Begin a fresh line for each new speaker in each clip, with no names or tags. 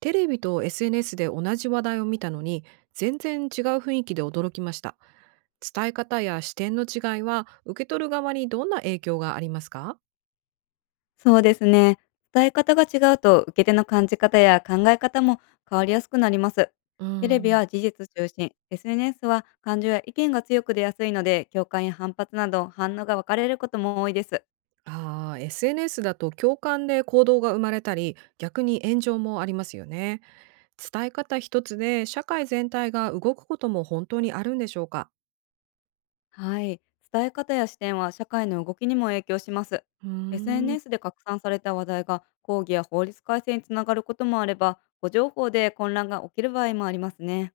テレビと SNS で同じ話題を見たのに全然違う雰囲気で驚きました。伝え方や視点の違いは受け取る側にどんな影響がありますか？
そうですね。伝え方が違うと受け手の感じ方や考え方も変わりやすくなります。
うー
テレビ
ん、
は事実中心、SNS は感情や意見が強く出やすいので、共感や反発など反応が分かれることも多いです。
ああー SNS だと共感で行動が生まれたり逆に炎上もありますよね。伝え方一つで社会全体が動くことも本当にあるんでしょうか？
はい。伝え方や視点は社会の動きにも影響します。
うーん。
SNS で拡散された話題が抗議や法律改正につながることもあれば、誤情報で混乱が起きる場合もありますね。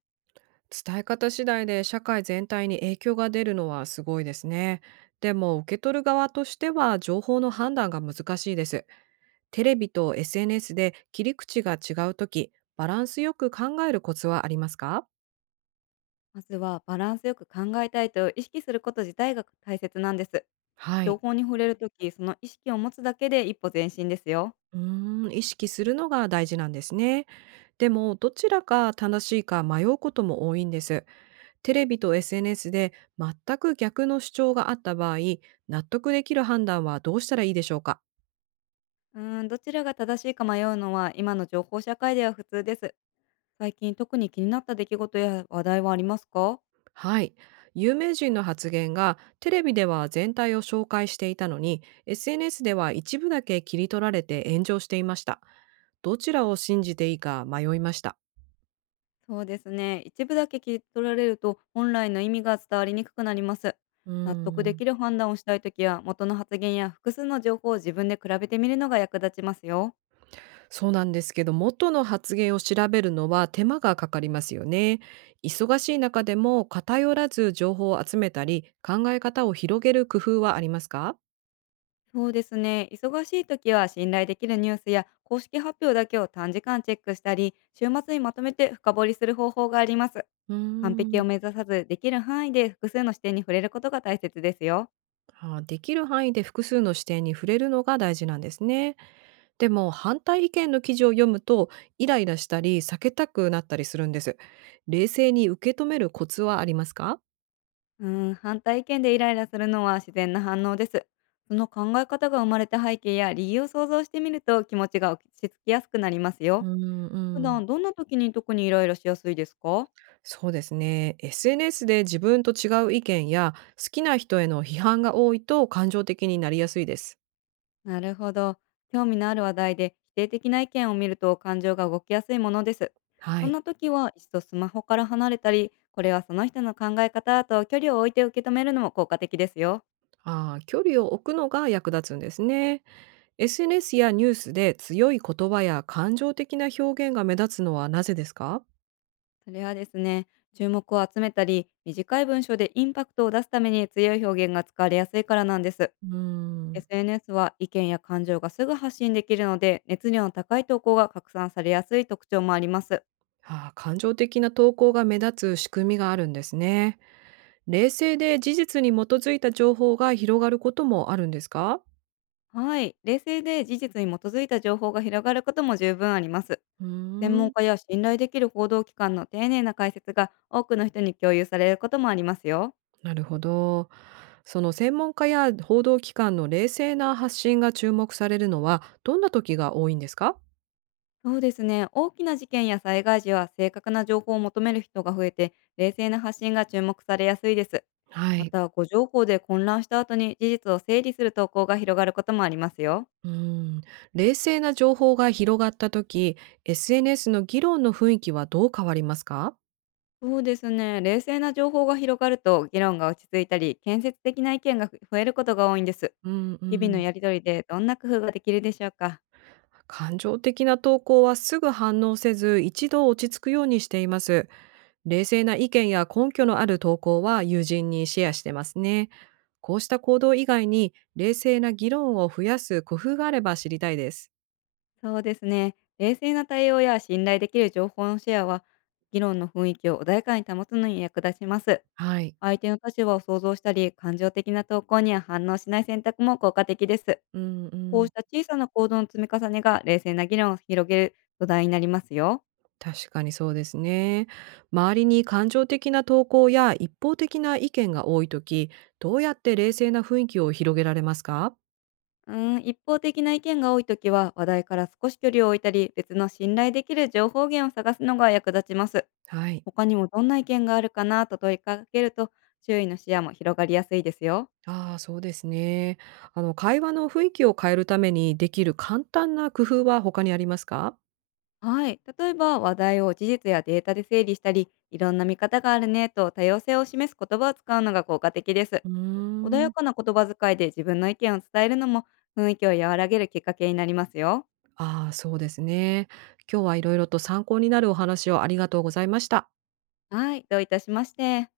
伝え方次第で社会全体に影響が出るのはすごいですね。でも受け取る側としては情報の判断が難しいです。テレビと SNS で切り口が違うとき、バランスよく考えるコツはありますか？
まずはバランスよく考えたいと意識すること自体が大切なんです。
は
情
い。
報に触れるとき、その意識を持つだけで一歩前進ですよ。
意識するのが大事なんですね。でもどちらか正しいか迷うことも多いんです。テレビと SNS で全く逆の主張があった場合、納得できる判断はどうしたらいいでしょうか？
どちらが正しいか迷うのは今の情報社会では普通です。最近特に気になった出来事や話題はありますか？
はい。有名人の発言がテレビでは全体を紹介していたのに SNS では一部だけ切り取られて炎上していました。どちらを信じていいか迷いました。
そうですね。一部だけ切り取られると本来の意味が伝わりにくくなります。
うー
納得で
ん。
きる判断をしたいときは、元の発言や複数の情報を自分で比べてみるのが役立ちますよ。
そうなんですけど元の発言を調べるのは手間がかかりますよね。忙しい中でも偏らず情報を集めたり考え方を広げる工夫はありますか？
そうですね。忙しい時は、信頼できるニュースや公式発表だけを短時間チェックしたり、週末にまとめて深掘りする方法があります。
うー
完璧
ん。
を目指さず、できる範囲で複数の視点に触れることが大切ですよ。
はあ、できる範囲で複数の視点に触れるのが大事なんですね。でも反対意見の記事を読むとイライラしたり避けたくなったりするんです。冷静に受け止めるコツはありますか？
反対意見でイライラするのは自然な反応です。その考え方が生まれた背景や理由を想像してみると、気持ちが落ち着きやすくなります
う
よ。
んう
普
ん。
段どんな時に特にイライラしやすいですか？
そうですね。SNS で自分と違う意見や好きな人への批判が多いと感情的になりやすいです。
なるほど。興味のある話題で否定的な意見を見ると、感情が動きやすいものです。
は
そん
い。
な時は一度スマホから離れたり、これはその人の考え方と距離を置いて受け止めるのも効果的ですよ。
ああ、距離を置くのが役立つんですね。SNS やニュースで強い言葉や感情的な表現が目立つのはなぜですか？
それはですね、注目を集めたり、短い文章でインパクトを出すために強い表現が使われやすいからなんです。
うーん。
SNS は意見や感情がすぐ発信できるので、熱量の高い投稿が拡散されやすい特徴もあります。
ああ、感情的な投稿が目立つ仕組みがあるんですね。冷静で事実に基づいた情報が広がることもあるんですか？
はい、冷静で事実に基づいた情報が広がることも十分あります。
うー
専門
ん。
家や信頼できる報道機関の丁寧な解説が多くの人に共有されることもありますよ。
なるほど。その専門家や報道機関の冷静な発信が注目されるのはどんな時が多いんですか？
そうですね。大きな事件や災害時は正確な情報を求める人が増えて、冷静な発信が注目されやすいです。
は
ま
い。
た、誤情報で混乱した後に事実を整理する投稿が広がることもありますよ。
うーん。冷静な情報が広がった時、SNS の議論の雰囲気はどう変わりますか？
そうですね。冷静な情報が広がると、議論が落ち着いたり、建設的な意見が増えることが多いんです。
うんう
日々の
ん。
やりとりでどんな工夫ができるでしょうか？
感情的な投稿はすぐ反応せず一度落ち着くようにしています。冷静な意見や根拠のある投稿は友人にシェアしてますね。こうした行動以外に冷静な議論を増やす工夫があれば知りたいです。
そうですね。冷静な対応や信頼できる情報のシェアは、議論の雰囲気を穏やかに保つのに役立ちます。
はい。
相手の立場を想像したり、感情的な投稿には反応しない選択も効果的です。
うんう
こうし
ん。
た小さな行動の積み重ねが冷静な議論を広げる土台になりますよ。
確かにそうですね。周りに感情的な投稿や一方的な意見が多い時、どうやって冷静な雰囲気を広げられますか？
一方的な意見が多いときは、話題から少し距離を置いたり、別の信頼できる情報源を探すのが役立ちます。
はい。
他にもどんな意見があるかなと問いかけると、周囲の視野も広がりやすいですよ。
ああ、そうですね。会話の雰囲気を変えるためにできる簡単な工夫は他にありますか？
はい。例えば、話題を事実やデータで整理したり、いろんな見方があるねと多様性を示す言葉を使うのが効果的です。
うー
穏や
ん。
かな言葉遣いで自分の意見を伝えるのも、雰囲気を和らげるきっかけになりますよ。
ああ、そうですね。今日はいろいろと参考になるお話をありがとうございました。
はい。どういたしまして。